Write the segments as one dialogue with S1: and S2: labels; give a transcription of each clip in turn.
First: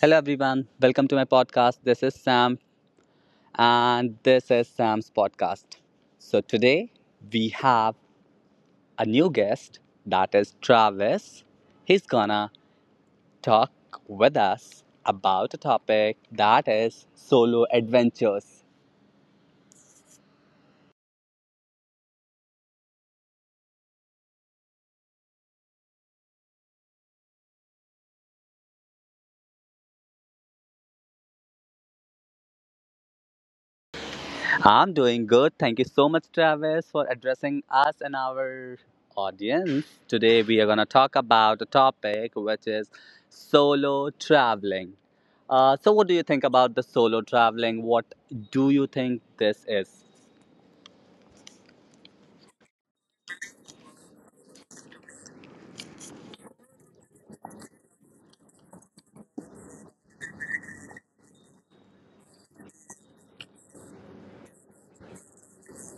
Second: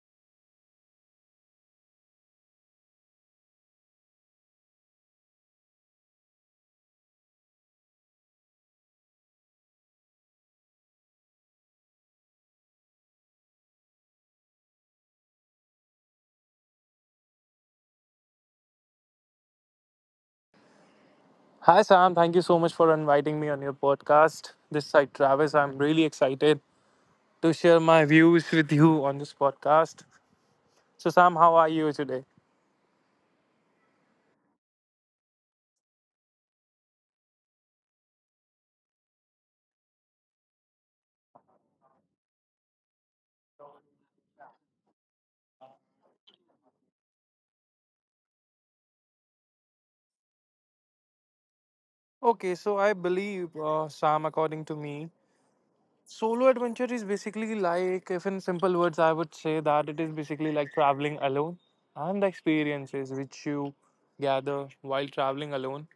S1: Hello, everyone. Welcome to my podcast. This is Sam, and this is Sam's podcast. So, today we have a new guest that is Travis. He's gonna talk with us about a topic that is solo adventures.
S2: Hi, Sam. Thank you so much for inviting me on your podcast. This side, Travis. I'm really excited to share my views with you on this podcast. So, Sam, how are you today?
S1: I'm doing good. Thank you so much, Travis, for addressing us and our audience. Today, we are going to talk about a topic which is solo traveling. So, what do you think about the solo traveling? What do you think this is?
S2: Okay, so I believe, Sam, according to me, solo adventure is basically like, if in simple words, I would say that it is basically like traveling alone and the experiences which you gather while traveling alone.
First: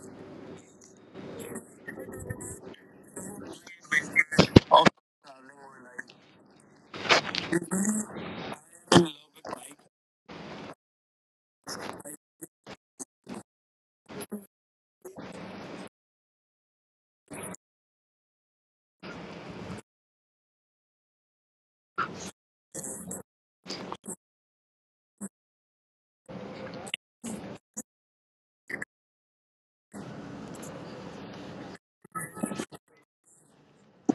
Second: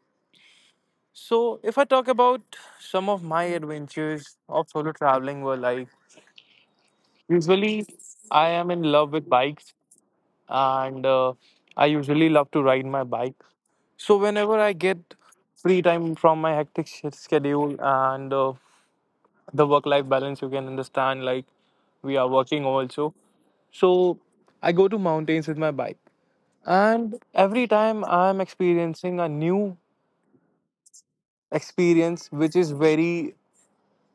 S2: So, if I talk about some of my adventures of solo traveling, were like usually, I am in love with bikes and I usually love to ride my bike. So, whenever I get free time from my hectic schedule and the work life balance, you can understand, like we are working also. So, I go to mountains with my bike. And every time I'm experiencing a new experience, which is very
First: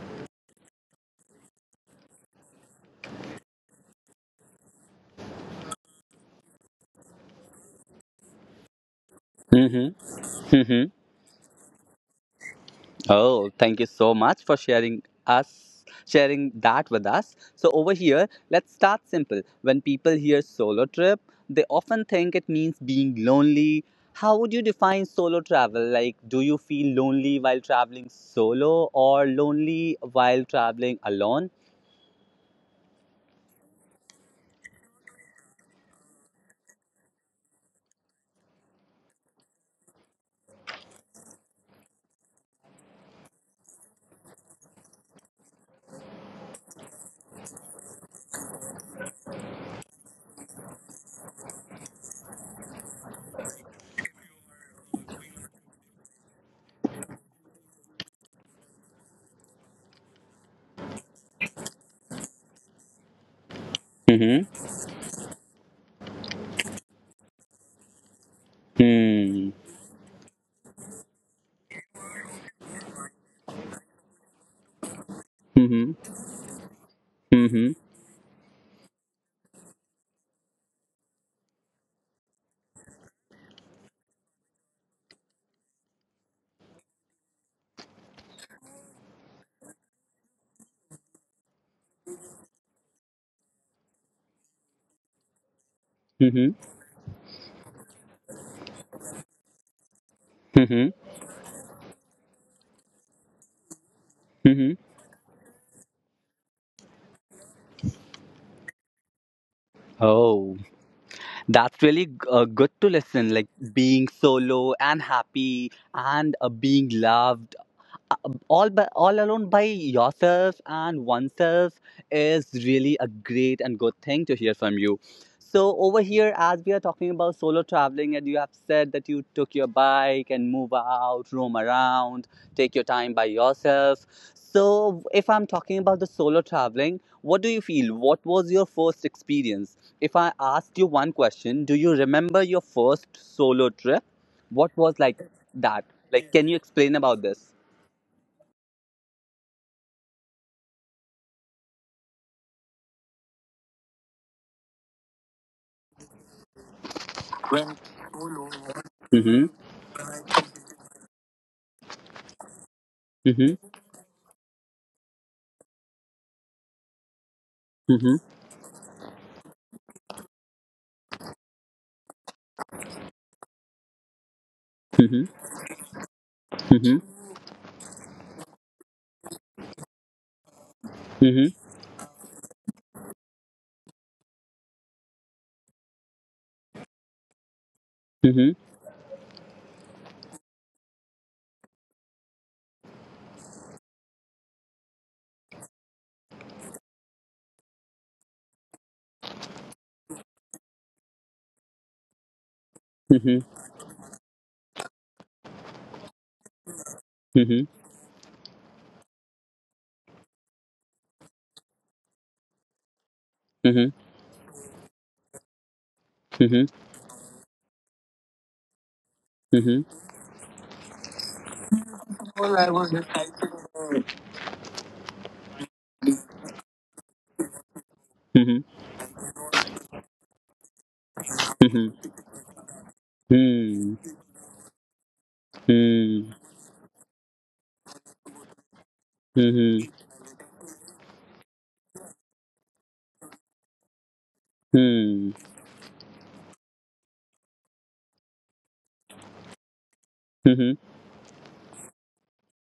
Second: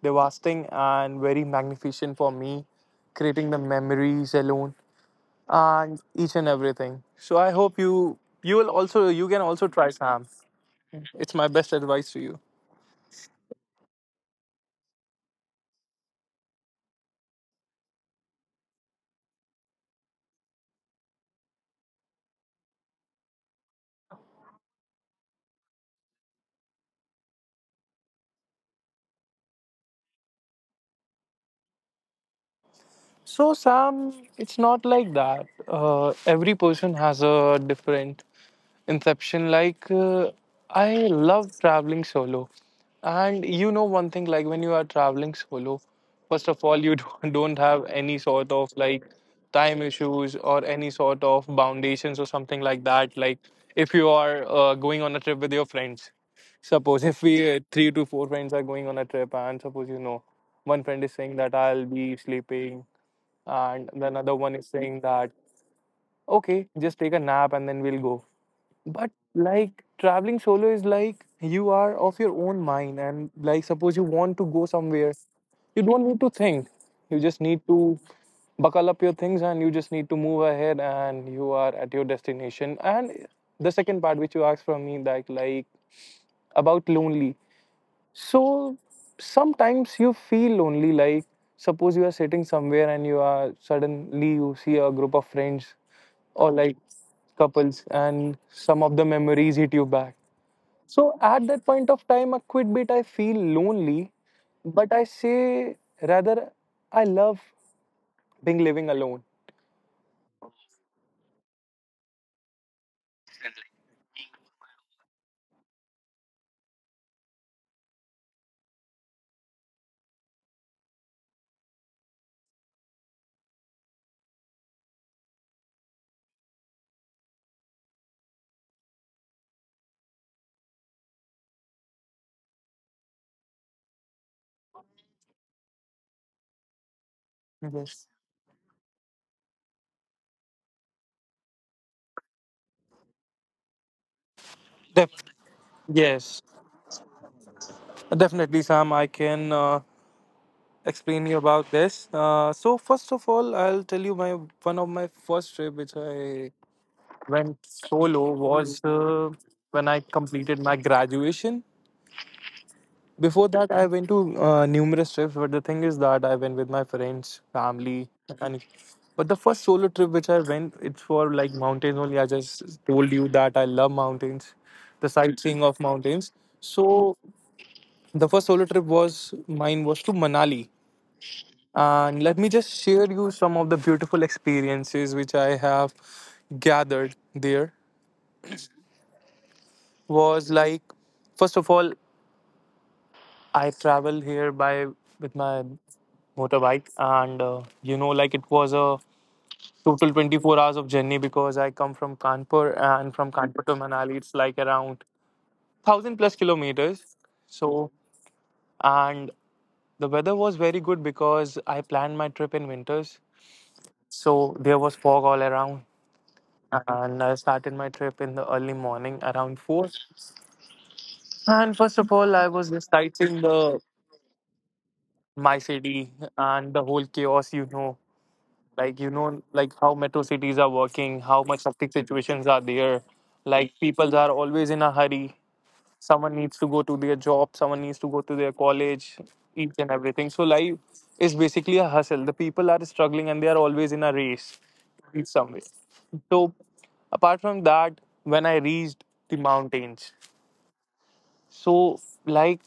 S2: devastating and very magnificent for me, creating the memories alone and each and everything. So I hope you will also you can also try
S1: Mm-hmm.
S2: Sam. It's my best advice to you.
S1: Oh, thank you so much for sharing that with us. So over here, let's start simple. When people hear solo trip, they often think it means being lonely. How would you define solo travel? Like, do you feel lonely while traveling solo or lonely while traveling alone?
S2: So Sam, it's not like that. Every person has a different inception. Like, I love traveling solo. And you know, one thing, like, when you are traveling solo, first of all, you don't have any sort of like time issues or any sort of foundations or something like that. Like, if you are going on a trip with your friends, suppose if we three to four friends are going on a trip, and suppose you know, one friend is saying that I'll be sleeping, and the another
S1: Mhm.
S2: one is saying that okay, just take a nap and then we'll go but
S1: Hmm.
S2: like traveling solo is like you are of your own mind, and like suppose you want to go somewhere, you
S1: Mhm.
S2: don't need to think. You just need
S1: Mhm.
S2: to buckle up your things and you just need to move ahead and you are at your destination. And the second part which you asked from me that like about lonely. So sometimes you feel lonely, like suppose you are sitting somewhere and you are suddenly you see a group of friends or
S1: Mhm.
S2: like couples and some of the memories hit you back.
S1: Mhm.
S2: So at that point of time, a quit bit, I feel lonely,
S1: Mhm.
S2: but I say rather, I love being living alone.
S1: Oh. That's really good to listen. Like, being solo and happy and being loved, uh, all by all alone by yourself and oneself, is really a great and good thing to hear from you. So over here, as we are talking about solo traveling, and you have said that you took your bike and move out, roam around, take your time by yourself. So if I'm talking about the solo traveling, what do you feel?
S2: Yes.
S1: What was your first experience? If I asked you one question, do you remember your first solo trip? What was
S2: Def-
S1: like that? Like,
S2: yes,
S1: can you explain about this?
S2: definitely, Sam. I can explain you about this. So first of all, I'll tell you my one of my first trip which I went solo was
S1: Mhm.
S2: when I completed my graduation. Before
S1: Mhm.
S2: that, I went to numerous trips, but the thing is that I went with my friends, family,
S1: Mhm.
S2: and but the first solo trip which I went, it's for like mountains only. I just told you that I love mountains, the
S1: Mhm.
S2: sightseeing of mountains.
S1: Mhm.
S2: So the first solo trip was mine was to Manali,
S1: Mhm.
S2: and let me just share you some of the beautiful experiences which I have gathered there.
S1: Mhm.
S2: Was like first of all I travel here by with my motorbike, and you know, like it was a total 24 hours of journey because I come from Kanpur and from
S1: Mhm.
S2: Kanpur to Manali, it's like around thousand plus kilometers.
S1: Mhm. Mhm.
S2: So, and the weather was very good because I planned my trip in winters, so there was fog all around. And I started my trip in the early morning around 4.
S1: Mhm.
S2: And first of all, I was just sighting the my city and the whole chaos, you know like how metro cities are working, how much hectic situations are there, like people are always in a hurry. Someone needs to go to their job, someone needs to go to their college, each and everything. So life is basically a hustle, the people are struggling and they are always in a race in some way. So apart from that when I reached the mountains, so like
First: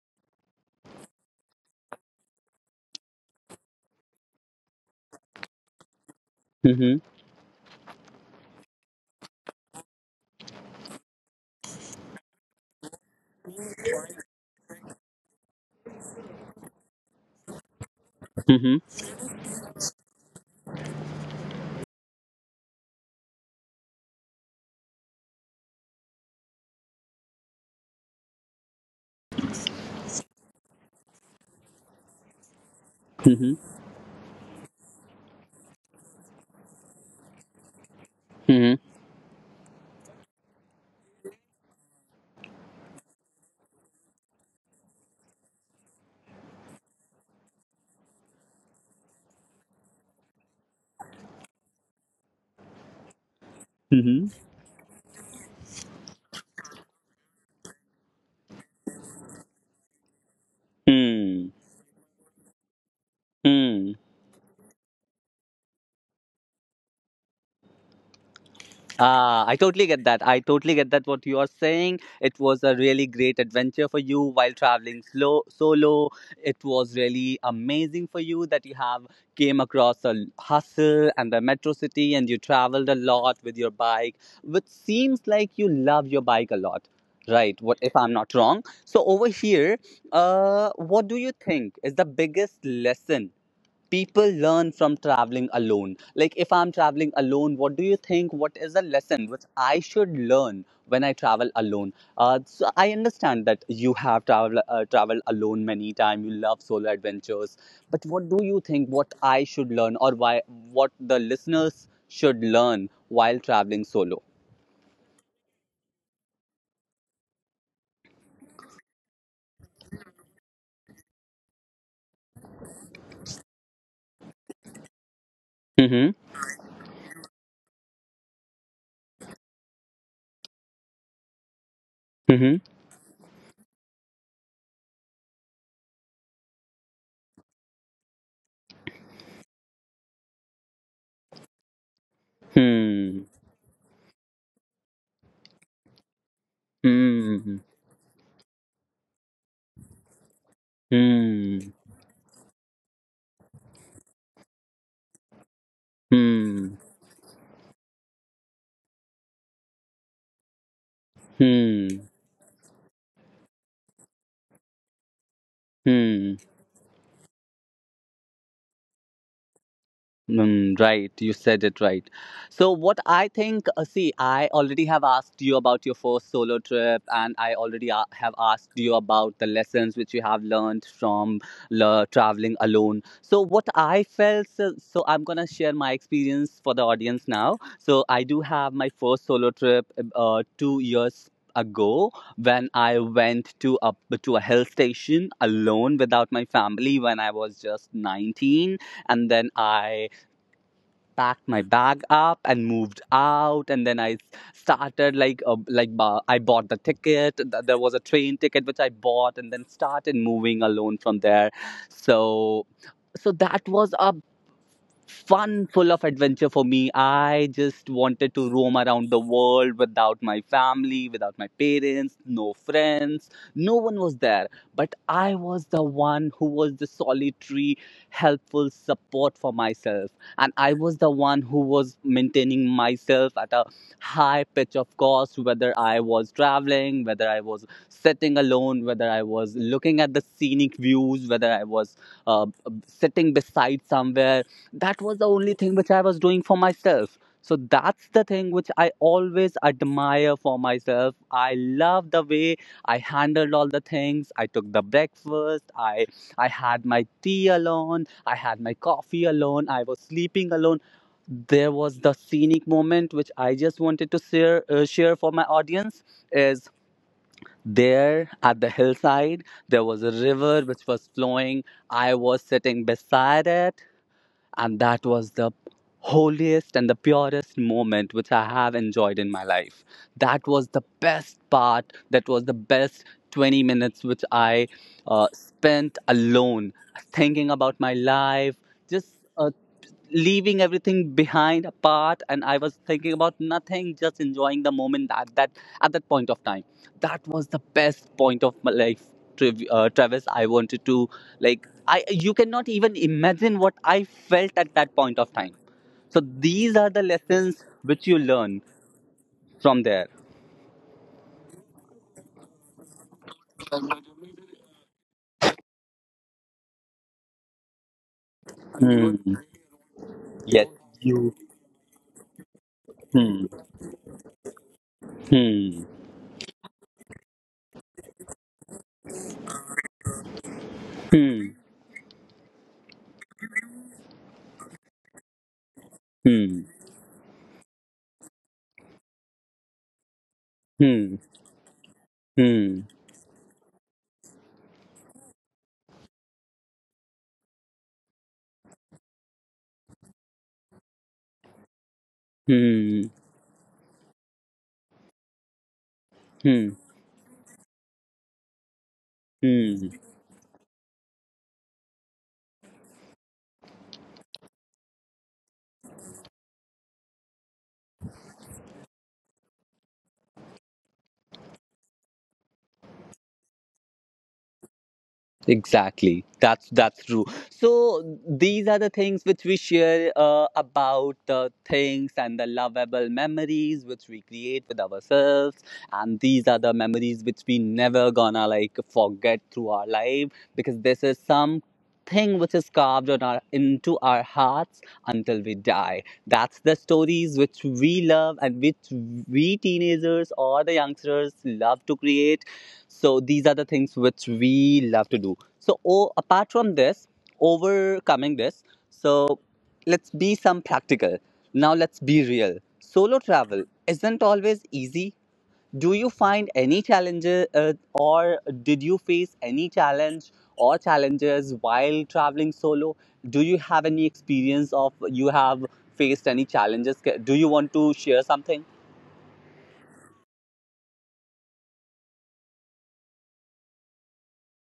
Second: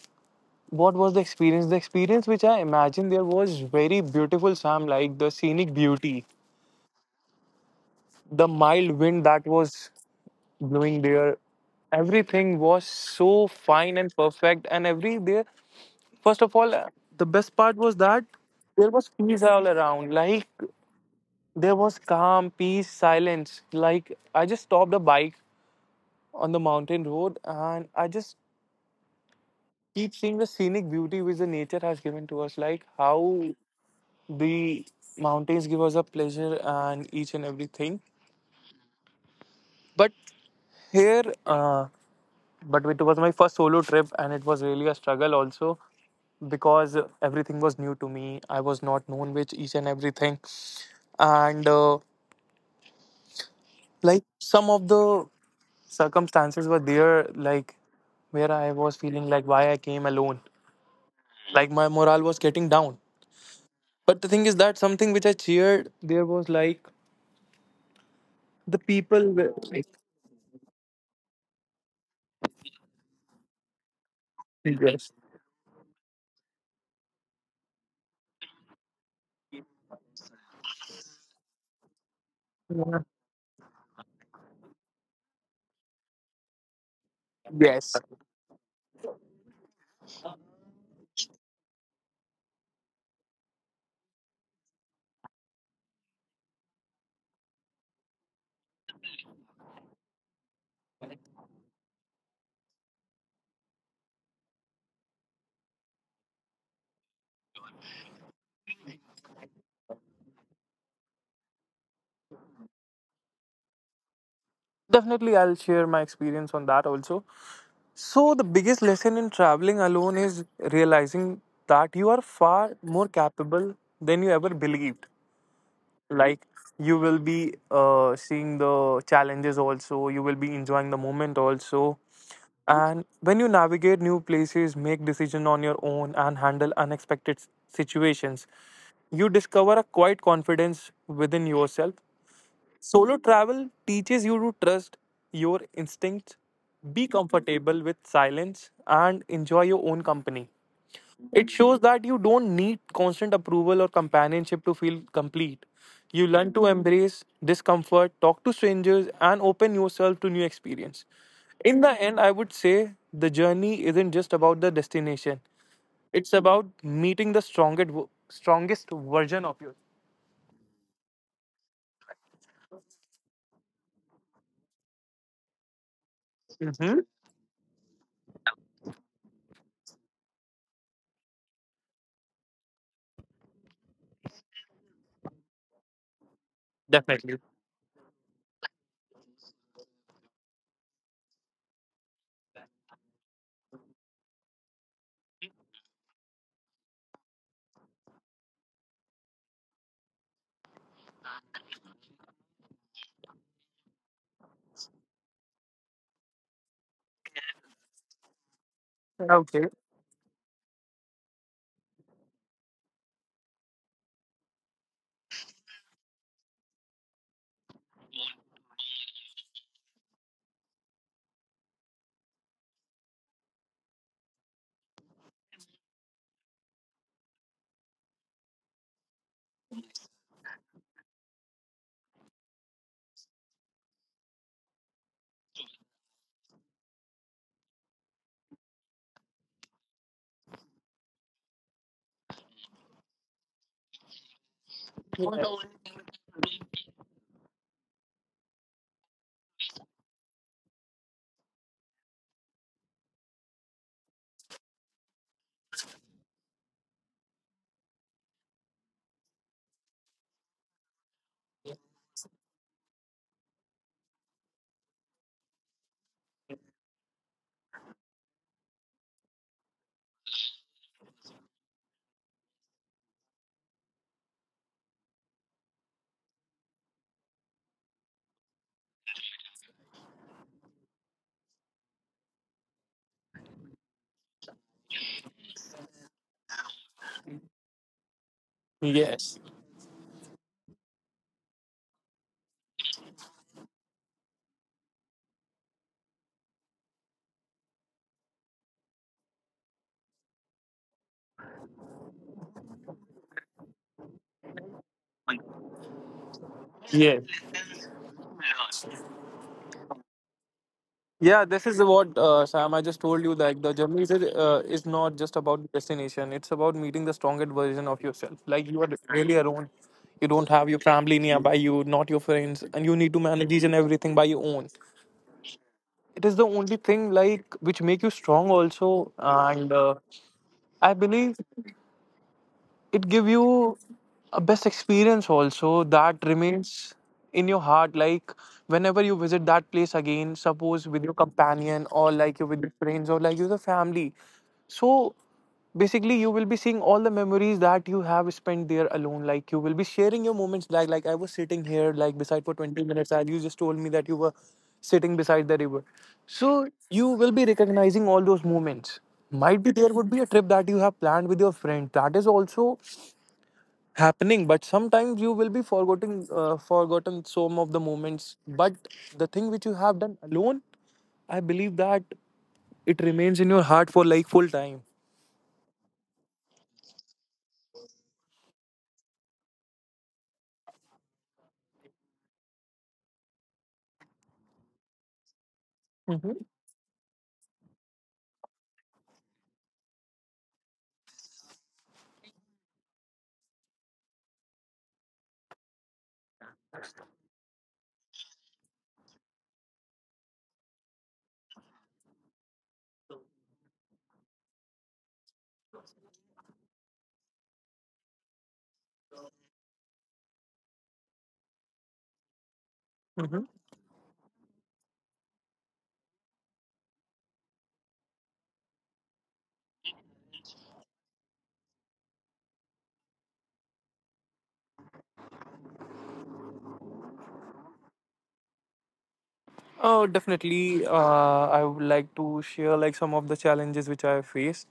S2: what was the experience, the experience which I imagined there was very beautiful Sam, like the scenic beauty,
S1: Mhm. Mhm. Mhm. Hmm. Hmm. Mhm. Hmm. Mhm. Mhm. Mhm. Mhm.
S2: the mild wind that was blowing there, everything was so fine and perfect. And every day, first of all the best part was that
S1: Mhm. Mhm.
S2: there was peace all around, like there was calm peace silence, like I just stopped the bike on the mountain road and I just keep seeing the scenic beauty which the nature has given to us, like how the mountains give us a pleasure and each and everything. But here but it was my first solo trip and it was really a struggle also because everything was new to me, I was not known with each and everything. And like some of the circumstances were there, like where I was feeling like why I came alone,
S1: Hmm.
S2: like my morale was getting down.
S1: Hmm.
S2: But the thing is that something which I cheered there was like the people
S1: Ah,
S2: were
S1: I
S2: like
S1: totally get that. I totally get that what you are saying. It was a really great adventure for you while traveling
S2: yes.
S1: slow solo. It was really amazing for you that you have came across a hustle and the metro city, and you traveled a lot with your bike, which seems like you love your bike a lot. Right, what
S2: Yes,
S1: if I'm not wrong? So over here, what do you think is the biggest lesson people learn from traveling alone? Like, if I'm traveling alone, what do you think? What is the lesson which I should learn when I travel alone? So I understand that you have traveled alone many times. You love solo adventures, but what do you think? What I should learn, or why? What the listeners should learn while traveling solo?
S2: definitely, I'll share my experience on that also. So, the biggest lesson in traveling alone is realizing that you are far more capable than you ever believed.
S1: Mm-hmm.
S2: Like, you will be seeing the challenges also, you will be enjoying the moment also.
S1: Mm-hmm.
S2: And when you navigate new places, make decisions on your own, and handle unexpected situations, you discover a quiet confidence within yourself. Solo
S1: Hmm.
S2: travel teaches you to trust your instincts, be
S1: Hmm.
S2: comfortable with silence, and enjoy your own company. It
S1: Hmm.
S2: shows that you don't need constant approval or companionship to feel complete. You learn to
S1: Hmm.
S2: embrace discomfort, talk to strangers, and open yourself to new experience. In
S1: Hmm.
S2: the end, I would say the journey isn't just about the destination. It's
S1: Hmm.
S2: about meeting the strongest version of you.
S1: Mm, right, you said it right. So, what I think, see, I already have asked you about your first solo trip,
S2: Hmm.
S1: and I already have asked you about the lessons which you have learned from traveling alone. So, what I felt, so I'm gonna share my experience for the audience
S2: Definitely.
S1: now. So, I do have my first solo trip 2 years ago, when I went to a hill station alone without my family when I was just 19, and then I packed my bag up and moved out, and then I started like I bought the ticket. There was a train ticket which I bought, and then
S2: Okay.
S1: started moving alone from there. So so that was a fun full of adventure for me. I just wanted to roam around the world without my family, without my parents, no friends. No one was there. But I was the one who was the solitary, helpful support for myself. And I was the one who was maintaining myself at a high pitch of cost, whether I was traveling, whether I was sitting alone, whether I was looking at the scenic views, whether I was uh, sitting beside somewhere. That was the only thing which I was doing for myself. So that's the thing which I always admire for myself. I love the way I handled all the things. I took the breakfast. I had my tea alone. I had my coffee alone. I was sleeping alone. There was the scenic moment which I just wanted to share for my audience is there at the hillside. There was a river which was flowing. I was sitting beside it, and that was the holiest and the purest moment which I have enjoyed in my life. That was the best part, that was the best 20 minutes which I spent alone, thinking about my life, just
S2: Yes.
S1: leaving everything behind apart, and I was thinking about nothing, just enjoying the moment at that point of time. That was the best point of my life. Travis, I wanted to, like I you cannot even imagine what I felt at that point of time. So these are the
S2: Yes.
S1: lessons which you learn from there.
S2: Yeah, this is what Sam. I just told you that the journey is not just about the destination. It's about meeting the strongest version of yourself. Like you are
S1: Hmm.
S2: really alone. You don't
S1: Yes.
S2: have your family
S1: You.
S2: nearby you, not your friends, and you need to manage
S1: Hmm.
S2: each and everything by your own.
S1: Hmm.
S2: It is the only thing like which make you strong also, and I believe
S1: Hmm.
S2: it give you a best experience also that
S1: Hmm.
S2: remains in your heart, like whenever you visit that place again suppose with
S1: Hmm.
S2: your companion or like you with your
S1: Hmm.
S2: friends or like you the family. So basically you will be seeing all the memories that you have spent there alone, like you will be sharing your moments like I was sitting here like beside for 20
S1: Hmm.
S2: minutes and you just told me that you were sitting beside the river. So
S1: Hmm.
S2: you will be recognizing all those moments, might be
S1: Hmm.
S2: there would be a trip that you have planned with your friend that is also happening, but sometimes you will be forgetting forgotten some of the moments, but the thing which you have done alone, I believe that it remains in your heart for like full time.
S1: Exactly. That's true. So these are the things which we share about the things and the lovable memories which we create with ourselves, and these
S2: Hmm.
S1: are the memories which we never gonna like forget through our life, because this is some thing which is carved on our into our hearts until we die. That's the stories which we love and which we teenagers or the youngsters love to create. So these are the things which we love to do. So, o apart from this, overcoming this, so let's be some practical. Now, let's be real. Solo
S2: Hmm.
S1: travel isn't always easy. Do you find any challenges, or did you face any challenge or challenges while traveling solo? Do you have any experience of you have faced any challenges? Do you want to share something?
S2: Oh definitely, I would like to share like some of the challenges which I have faced.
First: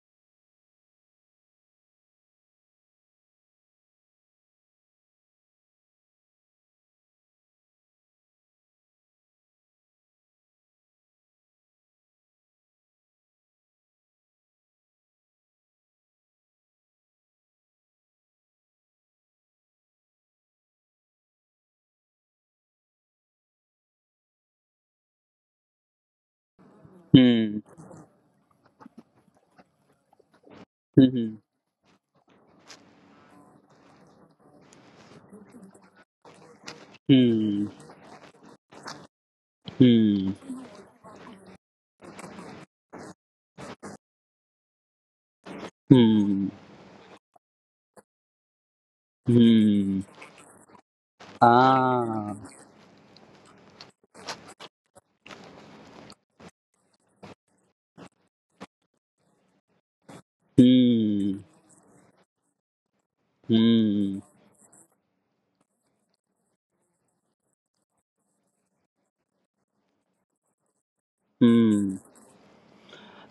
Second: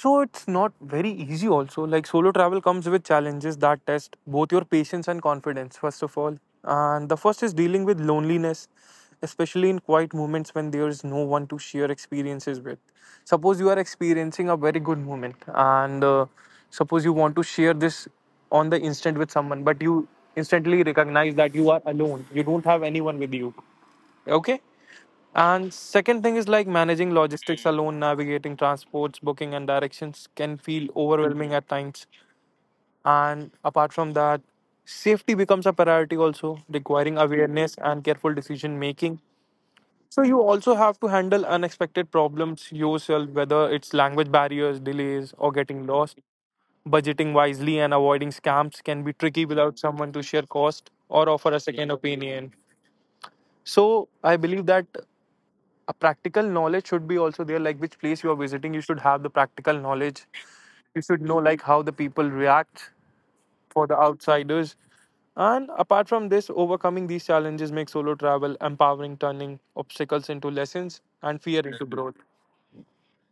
S2: So it's not very easy also. Like solo travel comes with challenges that test both your patience and confidence, first of all. And the first is dealing with loneliness, especially in quiet moments when there's no one to share experiences with. Suppose you are experiencing a very good moment and suppose you want to share this on the instant with someone, but you instantly recognize that you are alone. You don't have anyone with you. Okay? And second thing is like managing
S1: Hmm.
S2: logistics alone, navigating transports, booking, and directions can feel
S1: Hmm.
S2: overwhelming at times. And apart from that, safety becomes a priority also, requiring
S1: Hmm.
S2: awareness and careful decision making. So
S1: Hmm.
S2: you also have to handle unexpected problems yourself, whether it's language barriers, delays, or getting lost.
S1: Hmm.
S2: Budgeting wisely and avoiding scams can be tricky without
S1: Hmm.
S2: someone to share cost or offer a second
S1: Ah.
S2: opinion. So I believe that a practical knowledge should be also there, like which place you are visiting you should have the practical knowledge, you should know
S1: 嗯
S2: like how the people react for the
S1: 嗯
S2: outsiders. And apart from this overcoming these challenges makes solo travel empowering, turning obstacles into lessons and fear into
S1: 嗯。
S2: growth.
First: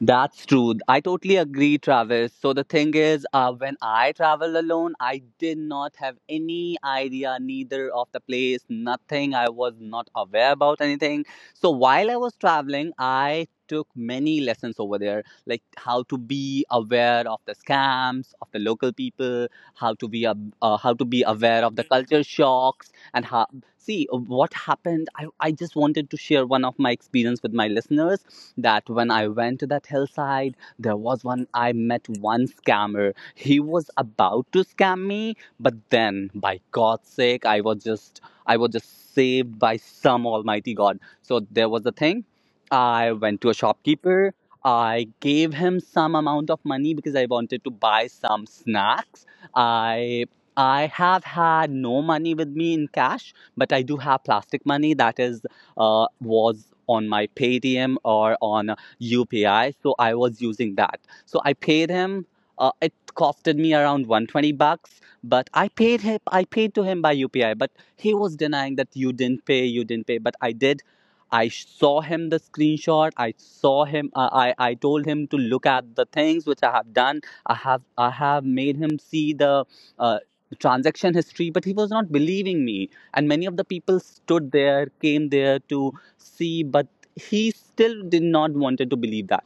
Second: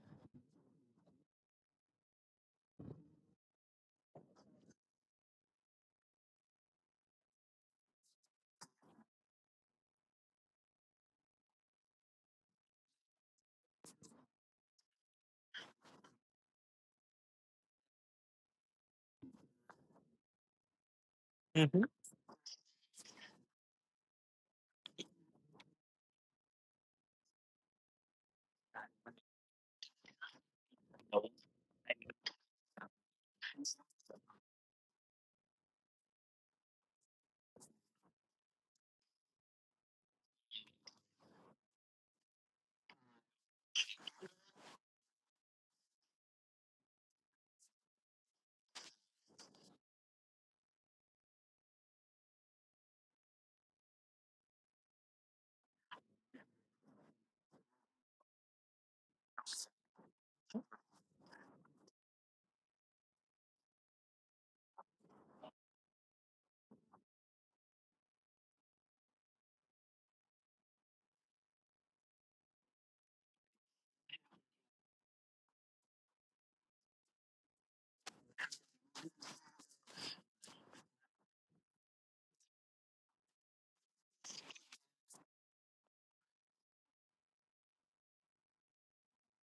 S1: That's true. I totally agree, Travis. So the thing is, when I travel alone, I did not have any idea, neither of the place, nothing. I was not aware about anything. So while I was traveling, I took many lessons over there, like how to be aware of the scams of the local people, how to be aware of
S2: Hmm.
S1: the culture shocks, and how, see what happened. I just wanted to share one of my experience with my listeners that when I went to that hillside, there was one, I met one scammer. He was about to scam me, but then by God's sake, I was just saved by some almighty God. So there was the thing. I went to a shopkeeper. I gave him some amount of money because I wanted to buy some snacks. I I have had no money with me in cash, but I do have plastic money that is was on my Paytm or on UPI, so I was using that. So I paid him. It costed me around 120 bucks, but I paid him. I paid to him by UPI, but he was denying that you didn't pay, but I did. I saw him the screenshot. I saw him. I told him to look at the things which I have done. I have made him see the uh, transaction history, but he was not believing me, and many of the people stood there, came there to see, but he still did not wanted to believe that,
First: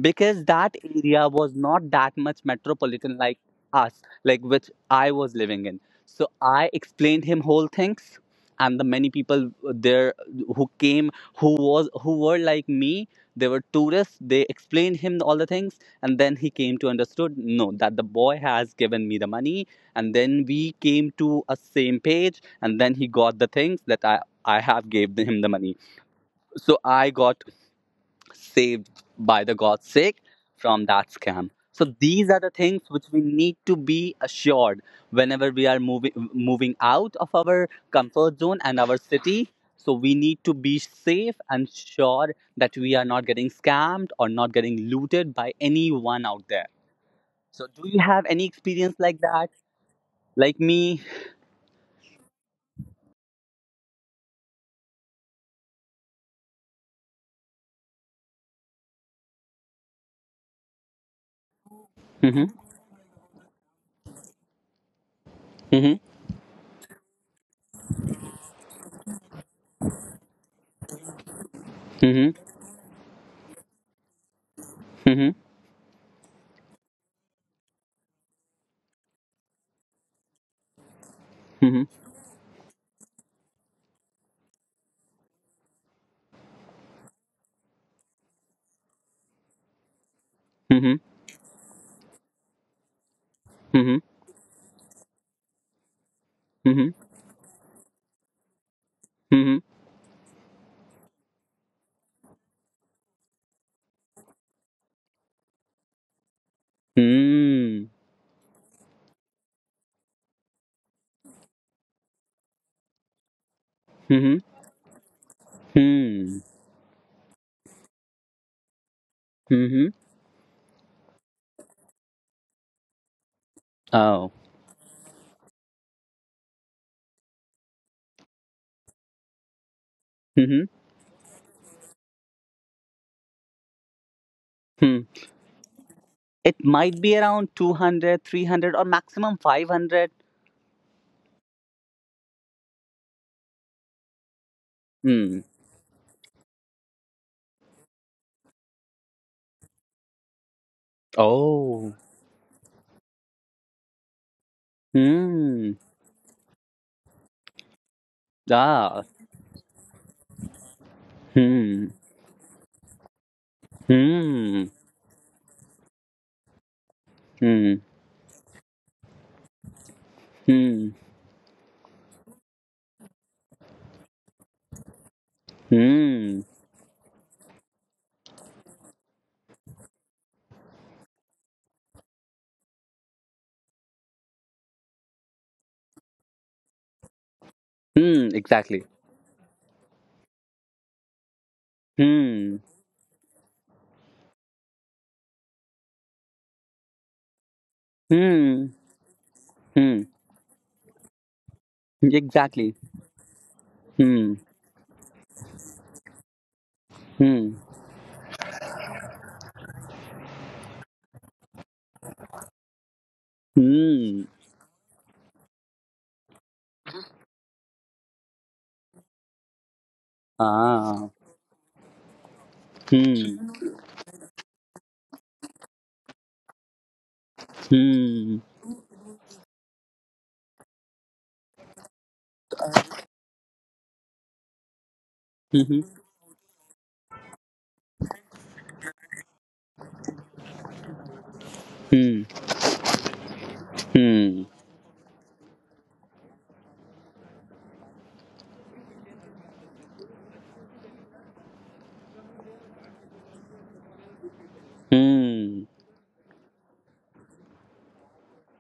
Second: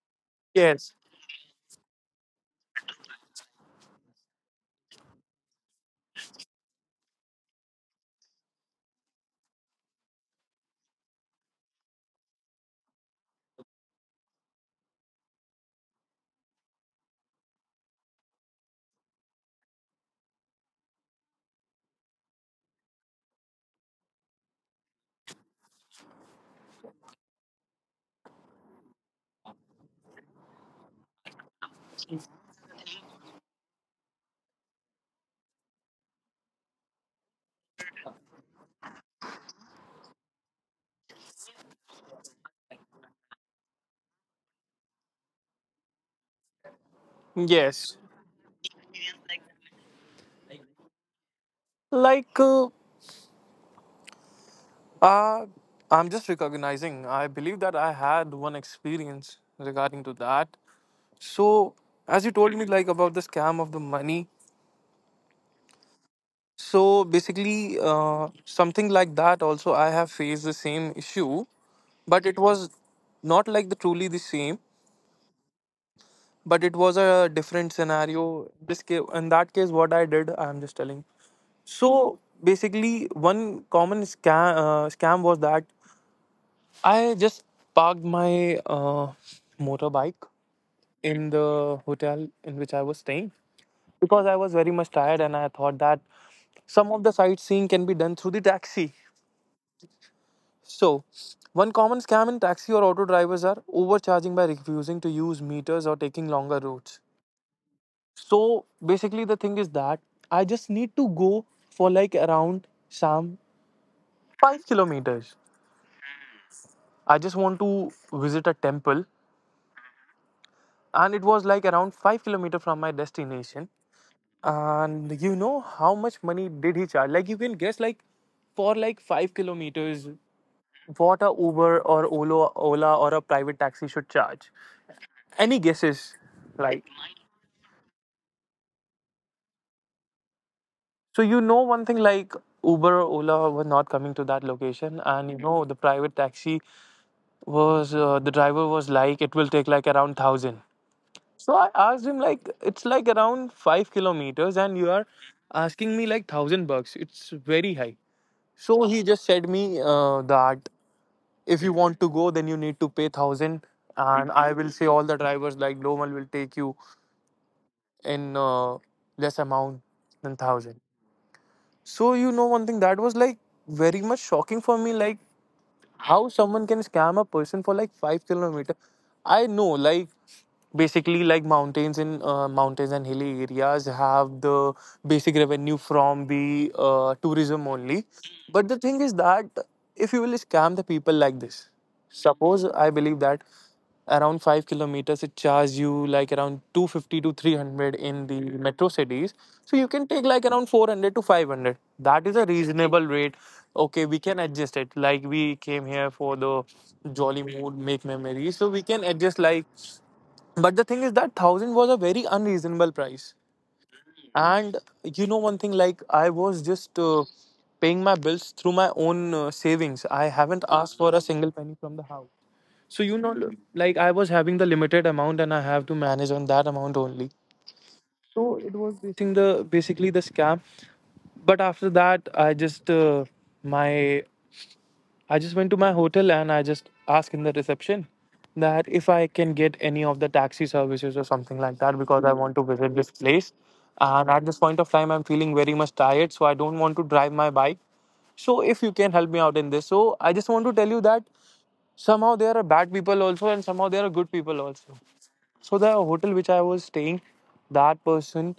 S1: because that
S2: Yes.
S1: area was not that much metropolitan like us, like which I was living in. So I explained him whole things, and the many people there, who came, who were like me, they were tourists, they explained him all the things. And then he came to understood, no, that the boy has given me the money. And then we came to a same page, and then he got the things that I have gave him the money. So I got saved by the god's sake from that scam. So these are the things which we need to be assured whenever we are moving out of our comfort zone and our city. So we need to be safe and sure that we are not getting scammed or not getting looted by anyone out there. So do
S2: Yes.
S1: you have any experience like that, like me?
S2: Like uh, uh, I'm just recognizing I believe that I had one experience regarding to that. So as you
S1: Hmm.
S2: told me like about the scam of the money.
S1: Hmm.
S2: So basically, something like that. Also, I have faced the same issue, but
S1: Hmm.
S2: it was not like the truly the same,
S1: Hmm.
S2: but it was a different scenario. This case, in that case, what I did, I am just telling. So basically, one common scam scam was that I just parked my motorbike
S1: Hmm.
S2: in the hotel in which I was staying
S1: Hmm.
S2: because I was very much tired and I thought that some
S1: Mhm.
S2: of the sightseeing can be done through the taxi.
S1: Mhm.
S2: So, one common scam in taxi or auto drivers are overcharging by refusing to use meters or taking longer routes.
S1: Mm.
S2: So, basically, the thing is that I just need to go for like around some
S1: Mhm.
S2: 5 kilometers.
S1: Hmm.
S2: I just want to visit a temple,
S1: Mhm.
S2: and it was like around 5 kilometers from my destination.
S1: Oh.
S2: And you know how much money did he charge? Like, you can guess, like, for like 5 kilometers,
S1: Mhm.
S2: what a Uber or Ola or a private taxi should charge.
S1: Hmm.
S2: Any guesses?
S1: It
S2: Like,
S1: might be around 200, 300, or maximum 500.
S2: so you know one thing, like Uber or Ola were not coming to that location, and you
S1: Hmm.
S2: know the private taxi was the driver was like it will take like around 1000. So I
S1: Oh.
S2: asked him like it's like around 5 kilometers, and you are
S1: Hmm.
S2: asking me like 1000 bucks. It's very high. So he
S1: Ah.
S2: just said me that if you
S1: Hmm.
S2: want to go, then you need to pay 1000, and I
S1: Hmm.
S2: will say all the drivers like Lomal will take you
S1: Hmm.
S2: in less amount than 1000.
S1: Hmm.
S2: So you know one thing that was like very much shocking for me, like how
S1: Hmm.
S2: someone can scam a person for like 5 kilometer. I know, like basically, like mountains in mountains and hilly areas have the basic revenue from the tourism only.
S1: Hmm.
S2: But the
S1: Exactly.
S2: thing is that if you will scam the people like this,
S1: Hmm.
S2: suppose I believe that around 5 kilometers it charges you like around 250 to 300 in the
S1: Hmm.
S2: metro cities, so you
S1: Hmm.
S2: can take like around 400 to 500. That is a
S1: Exactly.
S2: reasonable rate. Okay, we
S1: Hmm.
S2: can adjust it, like we came here for the jolly
S1: Hmm.
S2: mood, make memories, so we can adjust. Like, but the thing is that 1000 was a very unreasonable price,
S1: Hmm.
S2: and you know one thing, like I was just paying my bills through my own savings. I haven't asked
S1: Ah.
S2: for a single penny from the house. So you know,
S1: Hmm.
S2: like I was having the limited amount and I have to manage on that amount only.
S1: Hmm.
S2: So it was basing the basically the scam. But after that, my I just went to my
S1: Mhm.
S2: hotel and I just asked in the reception that if I can get any of the taxi services or something like that
S1: Hmm.
S2: because I want to visit this place. And
S1: Hmm.
S2: at this point of time, I'm feeling very much tired, so I don't want to drive my bike. So if you can help me out in this, so I just want to tell you that somehow there are bad people also and somehow there are good people also.
S1: Hmm.
S2: So the hotel which I was staying, that person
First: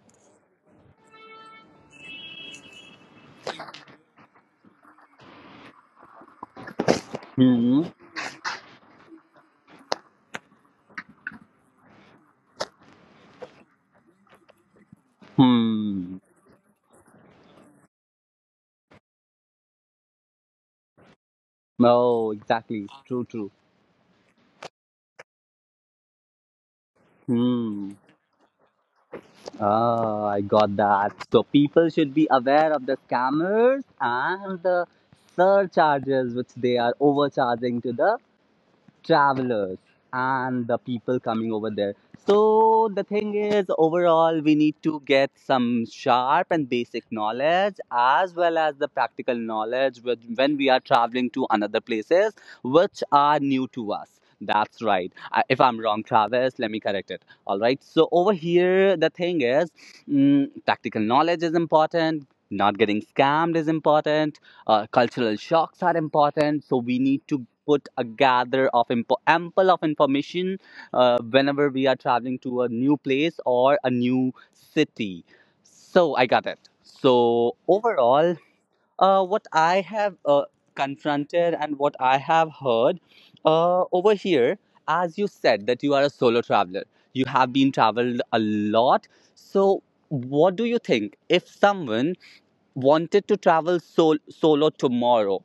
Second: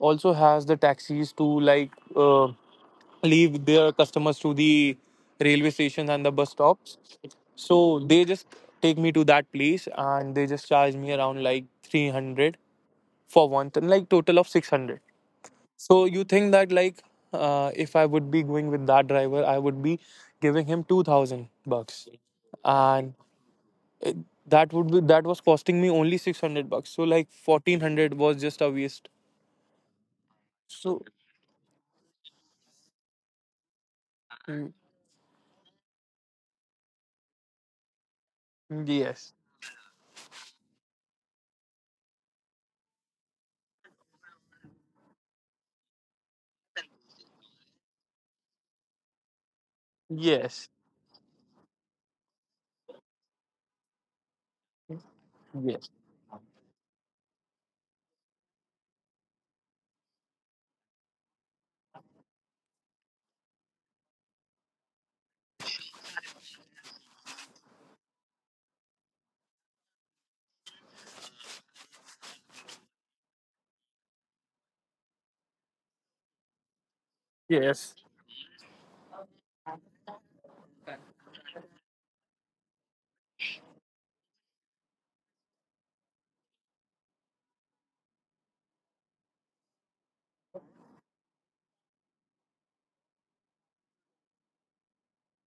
S2: also has the taxis to like leave their customers to the railway stations and the bus stops.
S1: Hmm.
S2: So they just take me to that place and they just charge me around like 300 for one ton, like total of 600. So
S1: Hmm.
S2: you think that like if I would be going with that driver, I would be giving him 2000 bucks,
S1: Oh, exactly.
S2: and
S1: True, true.
S2: it, that would be that was costing me only 600 bucks. So like
S1: Hmm.
S2: 1400 was just a waste.
S1: Oh, I got
S2: So
S1: that. So people should be aware of the scammers and
S2: mm,
S1: the surcharges which they are overcharging to the
S2: yes.
S1: travelers and the people coming over there. So the thing is, overall, we need to get some sharp and basic knowledge as well as the practical knowledge when
S2: Yes.
S1: we are traveling to another places which are new to us. That's right. If I'm
S2: Yes.
S1: wrong, Travis, let me correct it. All right. So over here, the thing is, practical knowledge is important. Not getting scammed is important. Cultural shocks are important, so we need to put a gather of ample of information whenever we are traveling to a new place or a new city. So I got it. So
S2: Yes.
S1: overall, what I have confronted and what I have heard over here, as you said that you are a solo traveler, you have been traveled a lot. So what do you think, if someone wanted to travel solo tomorrow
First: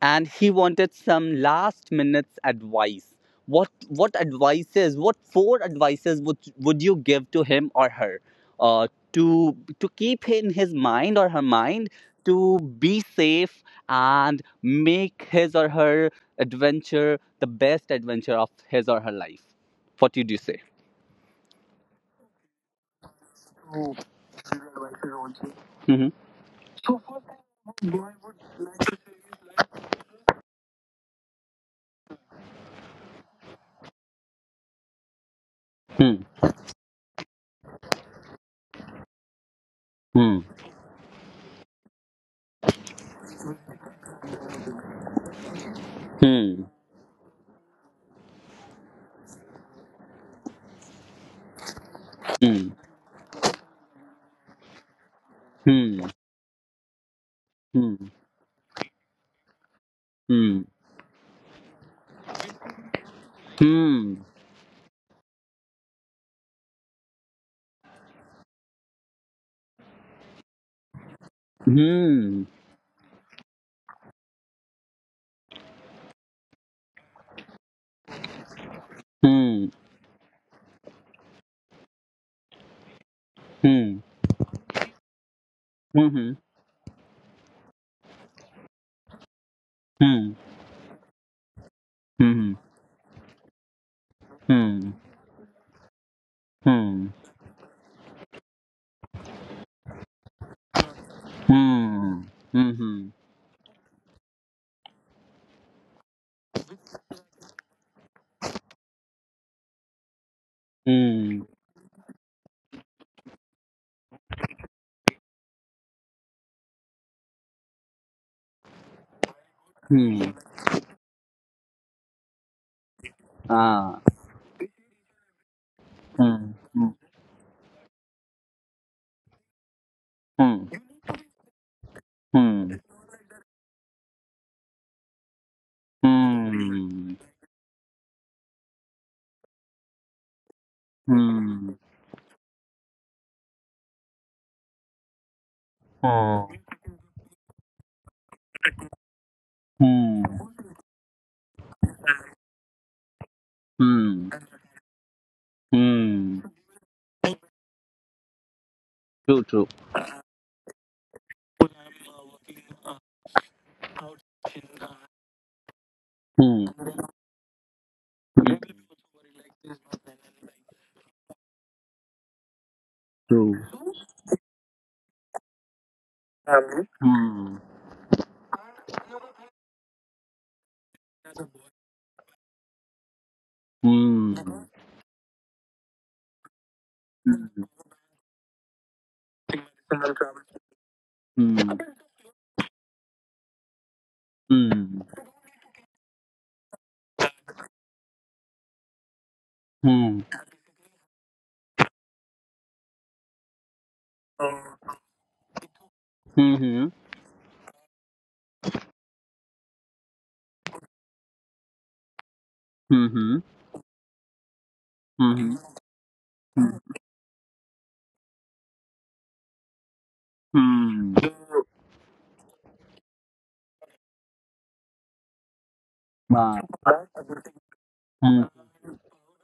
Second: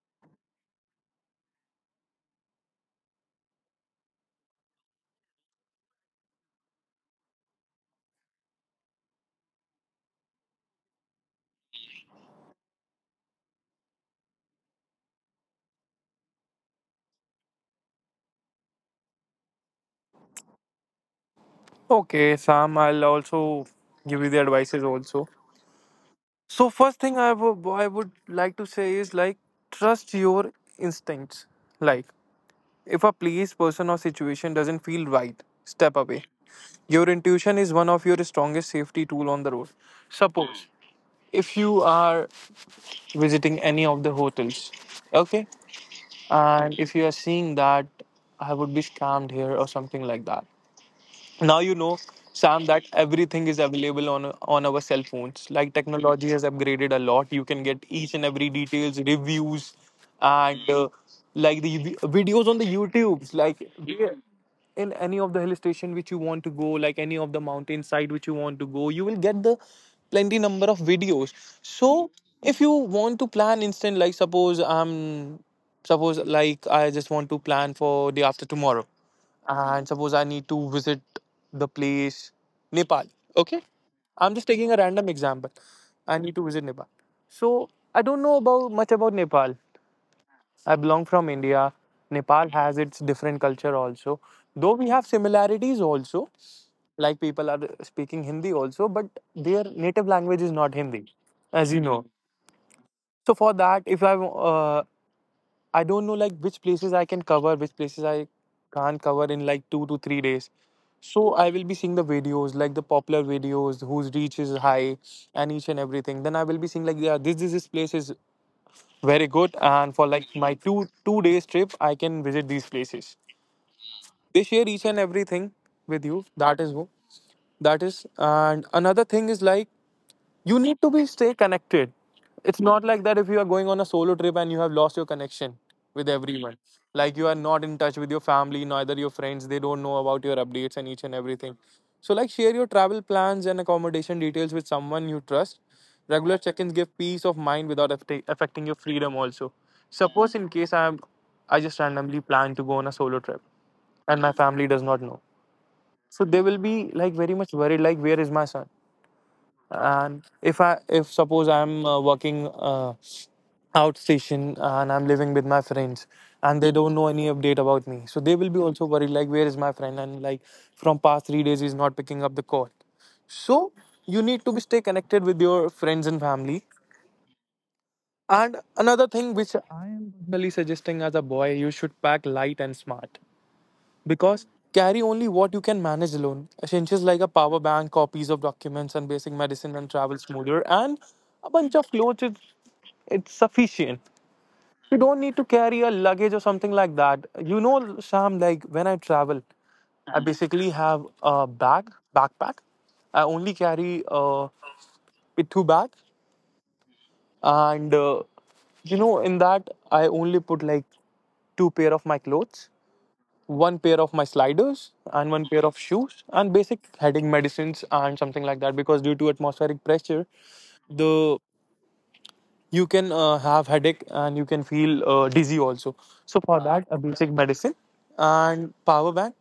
S1: and he wanted some last minutes advice, what advices, what four advices would you give to him or her, uh, to keep in his mind or her mind, to be safe and make his or her adventure the best adventure of his or her life? What would you say?
S2: Okay, Sam, I'll also give you the advices also.
S1: Mm-hmm.
S2: So first thing I would like to say is like trust your instincts. Like if a place, person or situation doesn't feel right, step
S1: Hmm.
S2: away. Your intuition is one of your strongest safety tool on the road.
S1: Hmm.
S2: Suppose if you are visiting any of the hotels, okay,
S1: Hmm.
S2: and if you are seeing that I would be scammed here or something like that. Now you know,
S1: Hmm.
S2: Sam, that
S1: Hmm.
S2: everything is available on our cell phones. Like
S1: Hmm.
S2: technology has upgraded a lot. You can get
S1: Hmm.
S2: each and every details, reviews
S1: Hmm,
S2: and like the videos on the youtubes, like
S1: hmm.
S2: in any of the hill station which you want to go, like any of the mountain side which you want to go, you will get the plenty number of videos. So
S1: 嗯
S2: if you want to plan instant, like suppose like I just want to plan for day after tomorrow,
S1: 嗯
S2: and suppose I need to visit the place Nepal. Okay,
S1: 嗯
S2: I'm just taking a random example.
S1: 嗯
S2: I need
S1: 哼
S2: to visit Nepal. So I don't know about much about Nepal.
S1: 嗯
S2: I belong from India. Nepal
S1: 嗯
S2: has its different culture also. Though we
S1: 嗯
S2: have similarities also,
S1: 嗯
S2: like
S1: 嗯
S2: people are speaking Hindi also, but their native language is not Hindi, as you know.
S1: 嗯哼
S2: So for that, if I I don't know like which places I can cover, which places I can't cover in like 2 to 3 days. So
S1: 嗯
S2: I will be seeing the videos, like the popular videos, whose reach is high, and each and everything. Then I will be seeing like, yeah, this place is very good, and for like
S1: 嗯
S2: my two days trip, I can visit these places.
S1: 啊
S2: They share each and everything with you.
S1: 嗯
S2: That is who.
S1: 嗯
S2: That is, and another thing is like you need
S1: 嗯
S2: to be stay connected. It's
S1: 嗯
S2: not like that if you are going on a solo trip and you have lost your connection with everyone, like you are not in touch with your family neither your friends. They don't know about your updates and each and everything.
S1: 嗯嗯
S2: So like share your travel plans and accommodation details with someone you trust. Regular
S1: 哦
S2: check-ins give peace of mind without affecting your freedom also.
S1: 嗯
S2: Suppose in case I am, I just randomly plan to go on a solo trip and
S1: 嗯
S2: my family does not know, so
S1: 嗯，嗯
S2: they
S1: 嗯
S2: will be like very much worried like where is my son.
S1: 嗯
S2: And if suppose I'm working outstation and I'm living with my friends and they
S1: 嗯
S2: don't know any update about me, so they will
S1: 嗯
S2: be also worried like where is my friend. And like from past 3 days he's not picking up the call. So you need to be stay connected with your friends and family. And another thing which I am personally suggesting as a boy, you should pack light and smart because carry only what you can manage alone. Essentials like a power bank, copies of documents, and basic medicine and travel smoother, and a bunch of clothes. It's sufficient. You don't need to carry a luggage or something like that. You know, Sam, like when I travel, I basically have a bag, backpack. I only carry a pithu bag,
S1: 嗯嗯嗯嗯嗯嗯嗯哼
S2: and you know, in that I only put like two pair of my clothes,
S1: 嗯哼嗯
S2: one pair of my sliders and one pair
S1: 哼
S2: of shoes and basic headache medicines and something like that because due to atmospheric pressure,
S1: 嗯
S2: the you can have headache and you can feel dizzy also. So for
S1: 啊。
S2: that, a basic medicine
S1: Hmm.
S2: and power bank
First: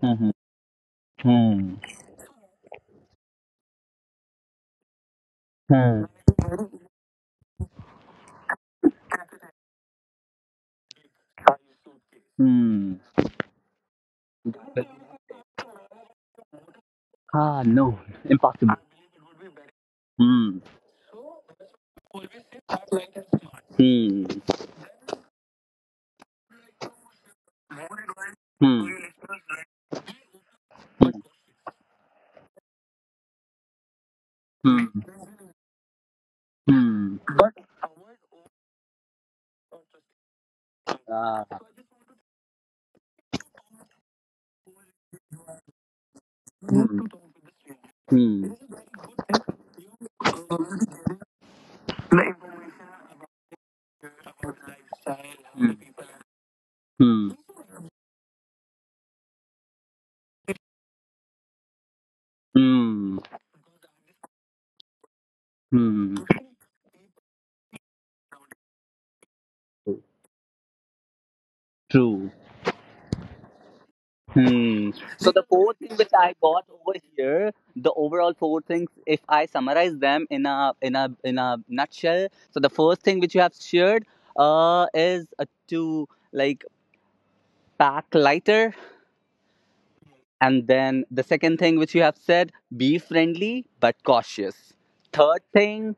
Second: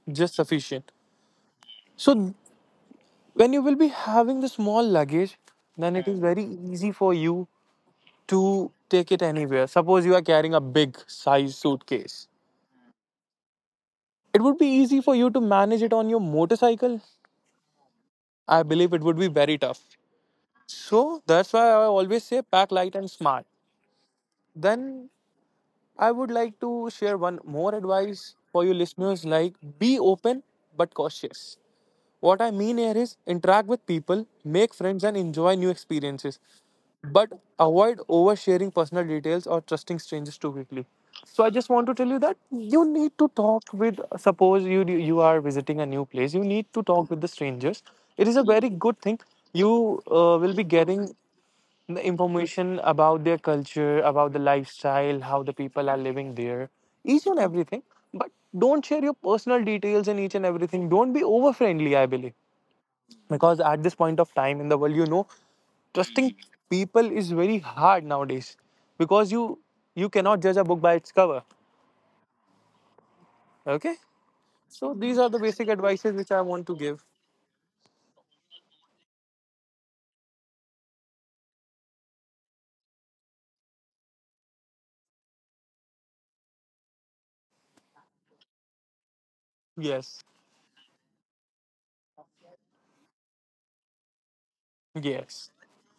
S1: Hmm.
S2: just sufficient.
S1: Hmm.
S2: So when you will be having the small luggage, then
S1: Hmm.
S2: it is very easy for you to take it anywhere. Suppose you are carrying a big size suitcase,
S1: Hmm.
S2: it would be
S1: But-
S2: easy for you to manage it on your motorcycle.
S1: Ah, no.
S2: I
S1: Impossible.
S2: believe it would be very tough.
S1: Hmm.
S2: So that's why I always say pack light and smart.
S1: Hmm.
S2: Then I would like to share one more advice for you
S1: Hmm.
S2: listeners, like be open but
S1: Hmm.
S2: cautious. What I mean here is interact with people, make
S1: Hmm.
S2: friends, and enjoy new experiences,
S1: Hmm.
S2: but
S1: But,
S2: avoid oversharing personal details or trusting strangers too quickly. So
S1: uh,
S2: I just want to tell you that you need to talk with, suppose you are visiting a new place, you need to
S1: hmm.
S2: talk with the strangers. It is a
S1: Hmm.
S2: very good thing. You will be getting the information about their culture, about the lifestyle, how the people are living there, each
S1: Hmm.
S2: and everything. But don't share your personal details and each and everything. Don't be over friendly, I believe,
S1: Hmm.
S2: because at this point of time in the world, you know,
S1: Hmm. Hmm.
S2: trusting people is very hard nowadays because you cannot judge a book by its cover.
S1: True.
S2: Okay?
S1: Hmm.
S2: So these are
S1: So
S2: the
S1: the
S2: basic
S1: four things which
S2: advices which
S1: I
S2: I
S1: got
S2: want to
S1: over
S2: give.
S1: here, the overall four things, if I summarize them in a nutshell, so the first thing which you have shared is to, like, pack lighter,
S2: Yes.
S1: and then the second thing which you have said, be friendly but cautious. Third
S2: Yes.
S1: thing,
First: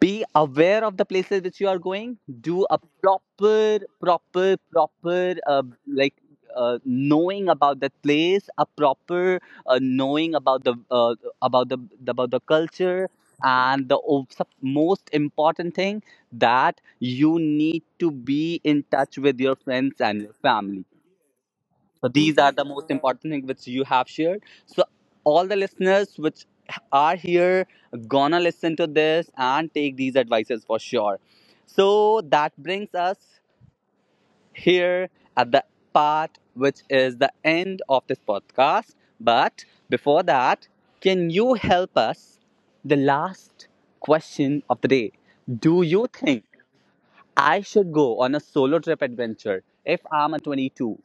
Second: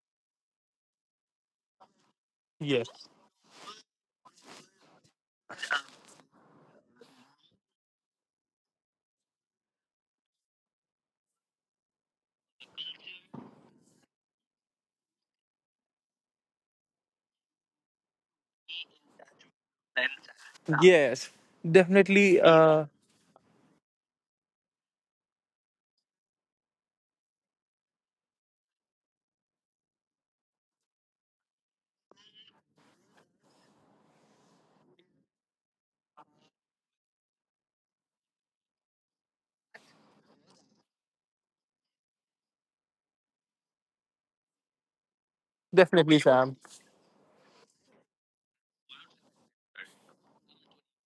S1: be aware of the places which you are going, do a
S2: Yes.
S1: proper proper proper uh, like, knowing about that place, a proper, knowing about the, about the about the culture, and the most important thing, that you need to be in touch with your friends and your family.
S2: Yes.
S1: So these
S2: Definitely.
S1: are the
S2: uh
S1: most important thing which you have shared. So all the listeners which are here gonna listen to this and take these advices for sure. So that brings us here at the part which is the end of this podcast. But before that, can you help us the last question of the day? Do you
S2: Definitely,
S1: think
S2: Sam.
S1: I should go on a solo trip adventure if I'm a 22?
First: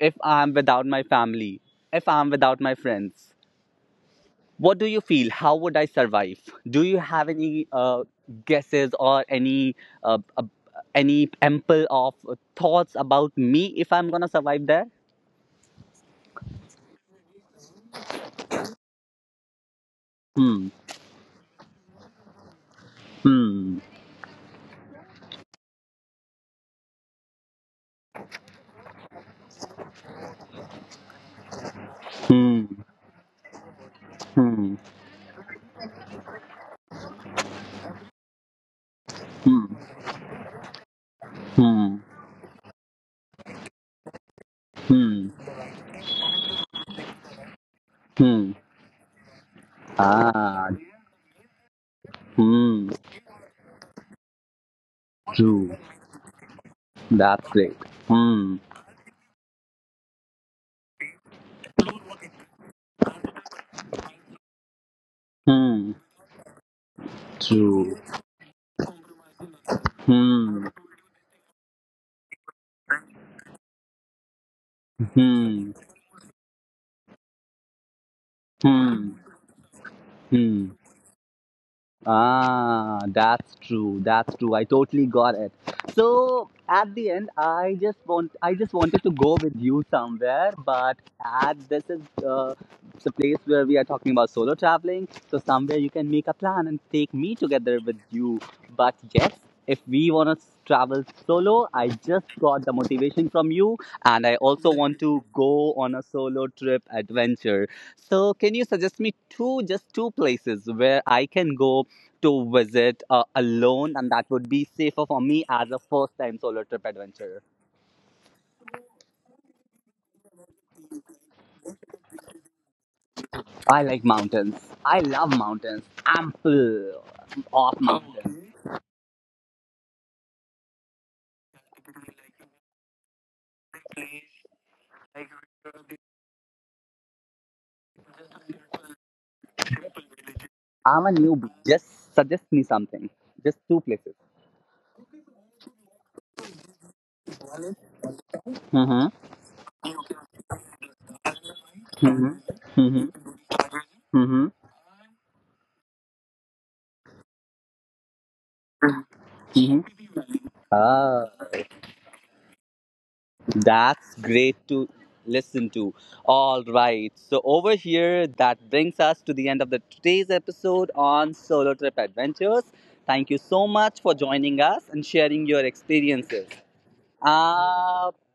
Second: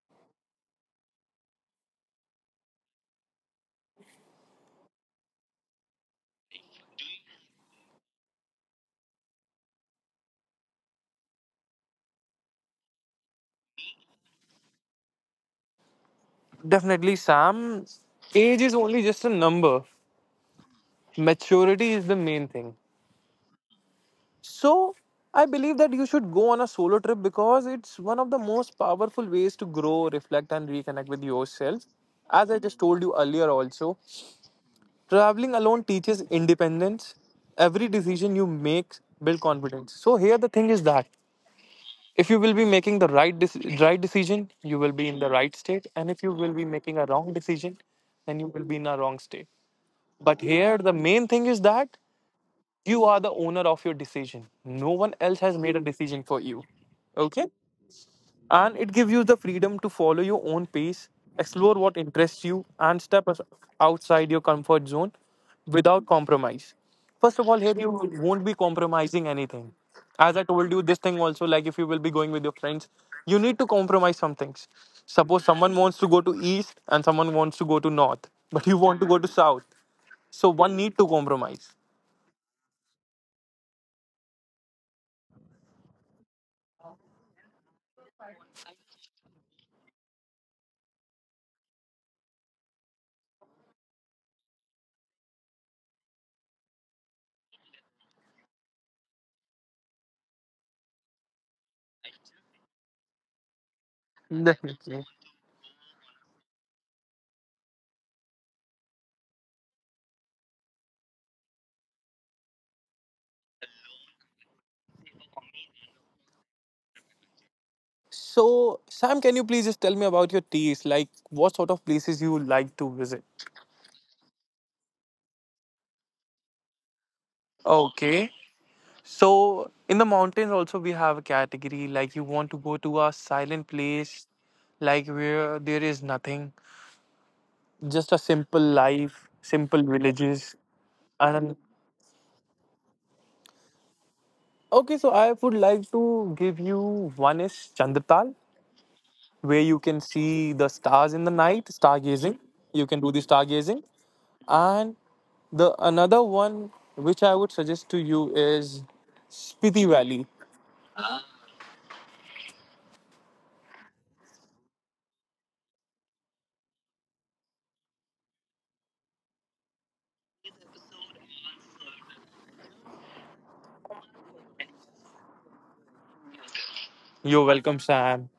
S1: If I'm without my family, if I'm without my friends, what do you feel? How would I survive? Do you have any guesses or uh, uh, any ample of thoughts about me, if I'm gonna survive there?
S2: Definitely, Sam, age is only just a number.
S1: Hmm.
S2: Maturity is the main thing.
S1: Hmm.
S2: So I believe that you should go on a solo trip because it's one of the most powerful ways to grow, reflect, and reconnect with yourself. As I
S1: Hmm.
S2: just told you earlier, also,
S1: Hmm.
S2: traveling alone teaches independence. Every decision you make build
S1: Hmm.
S2: confidence. So here the thing is that
S1: Hmm.
S2: if you will be making the right decision, you will be in
S1: Hmm.
S2: the right state, and if you will be making a wrong decision, then you
S1: Hmm.
S2: will be in a wrong state. But
S1: Ah.
S2: here the main thing is that
S1: Hmm.
S2: you are the owner of your decision. No one else has
S1: True.
S2: made a decision for you. Okay?
S1: That's great. Hmm.
S2: And it gives you the freedom to follow your own pace, explore what interests you, and step outside your comfort zone
S1: Hmm.
S2: without compromise. First of all, here you
S1: True.
S2: won't be compromising anything. As I
S1: Hmm.
S2: told you, this thing also, like if you will be going with your friends, you need to compromise some things. Suppose
S1: Hmm.
S2: someone wants to go to east and someone wants to go to north, but you want to go
S1: Hmm.
S2: to south. So
S1: Hmm.
S2: one need to compromise.
S1: Ah, that's true. That's true. I totally got it. So at the end, I just wanted to go with you somewhere, but at this is uh, the place where we are talking about solo traveling. So somewhere you can make a plan and take me together with you. But yes, if we want to travel solo, I just got the motivation from you, and I also want
S2: Definitely.
S1: to go on a solo trip adventure. So can you suggest me two just two places where I can go to visit, alone, and that would be safer for me as a first time solo trip adventure?
S2: So, Sam, can you please just tell me about your taste? Like, what sort of places you like to visit?
S1: I like mountains. I love mountains. Ample of
S2: Okay.
S1: mountains.
S2: So, in the mountains, also, we have a category like you want to go to a silent place, like where there is nothing, just a simple life, simple villages.
S1: I'm a newbie.
S2: And
S1: Just suggest me something. Just two places.
S2: okay, so I would like to give you one is Chandratal,
S1: Mm-hmm.
S2: where you can see the stars in the night,
S1: Mm-hmm.
S2: stargazing. You can do the
S1: Mm-hmm.
S2: stargazing.
S1: Mm-hmm.
S2: And the another one which I would suggest to you is
S1: Mm-hmm.
S2: Spiti Valley.
S1: Ah. That's great to listen to. All right. So, over here, that brings us to the end of the today's episode on solo trip adventures. Thank you so much for joining us and sharing your experiences.
S2: You're welcome,
S1: Uh,
S2: Sam.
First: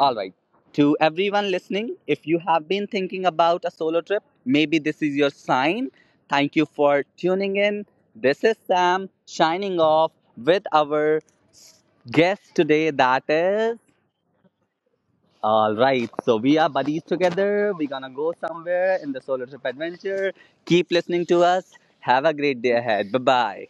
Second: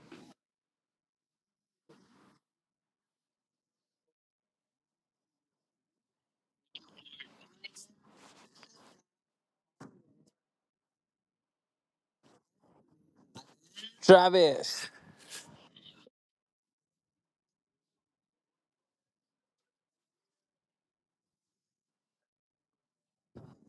S1: all right. To everyone listening, if you have been thinking about a solo trip, maybe this is your sign. Thank you for tuning in. This is Sam shining off with our guest today, that is.
S2: Travis.
S1: All right, so we are buddies together. We're gonna go somewhere in the solo trip adventure. Keep listening to us. Have a great day ahead. Bye bye.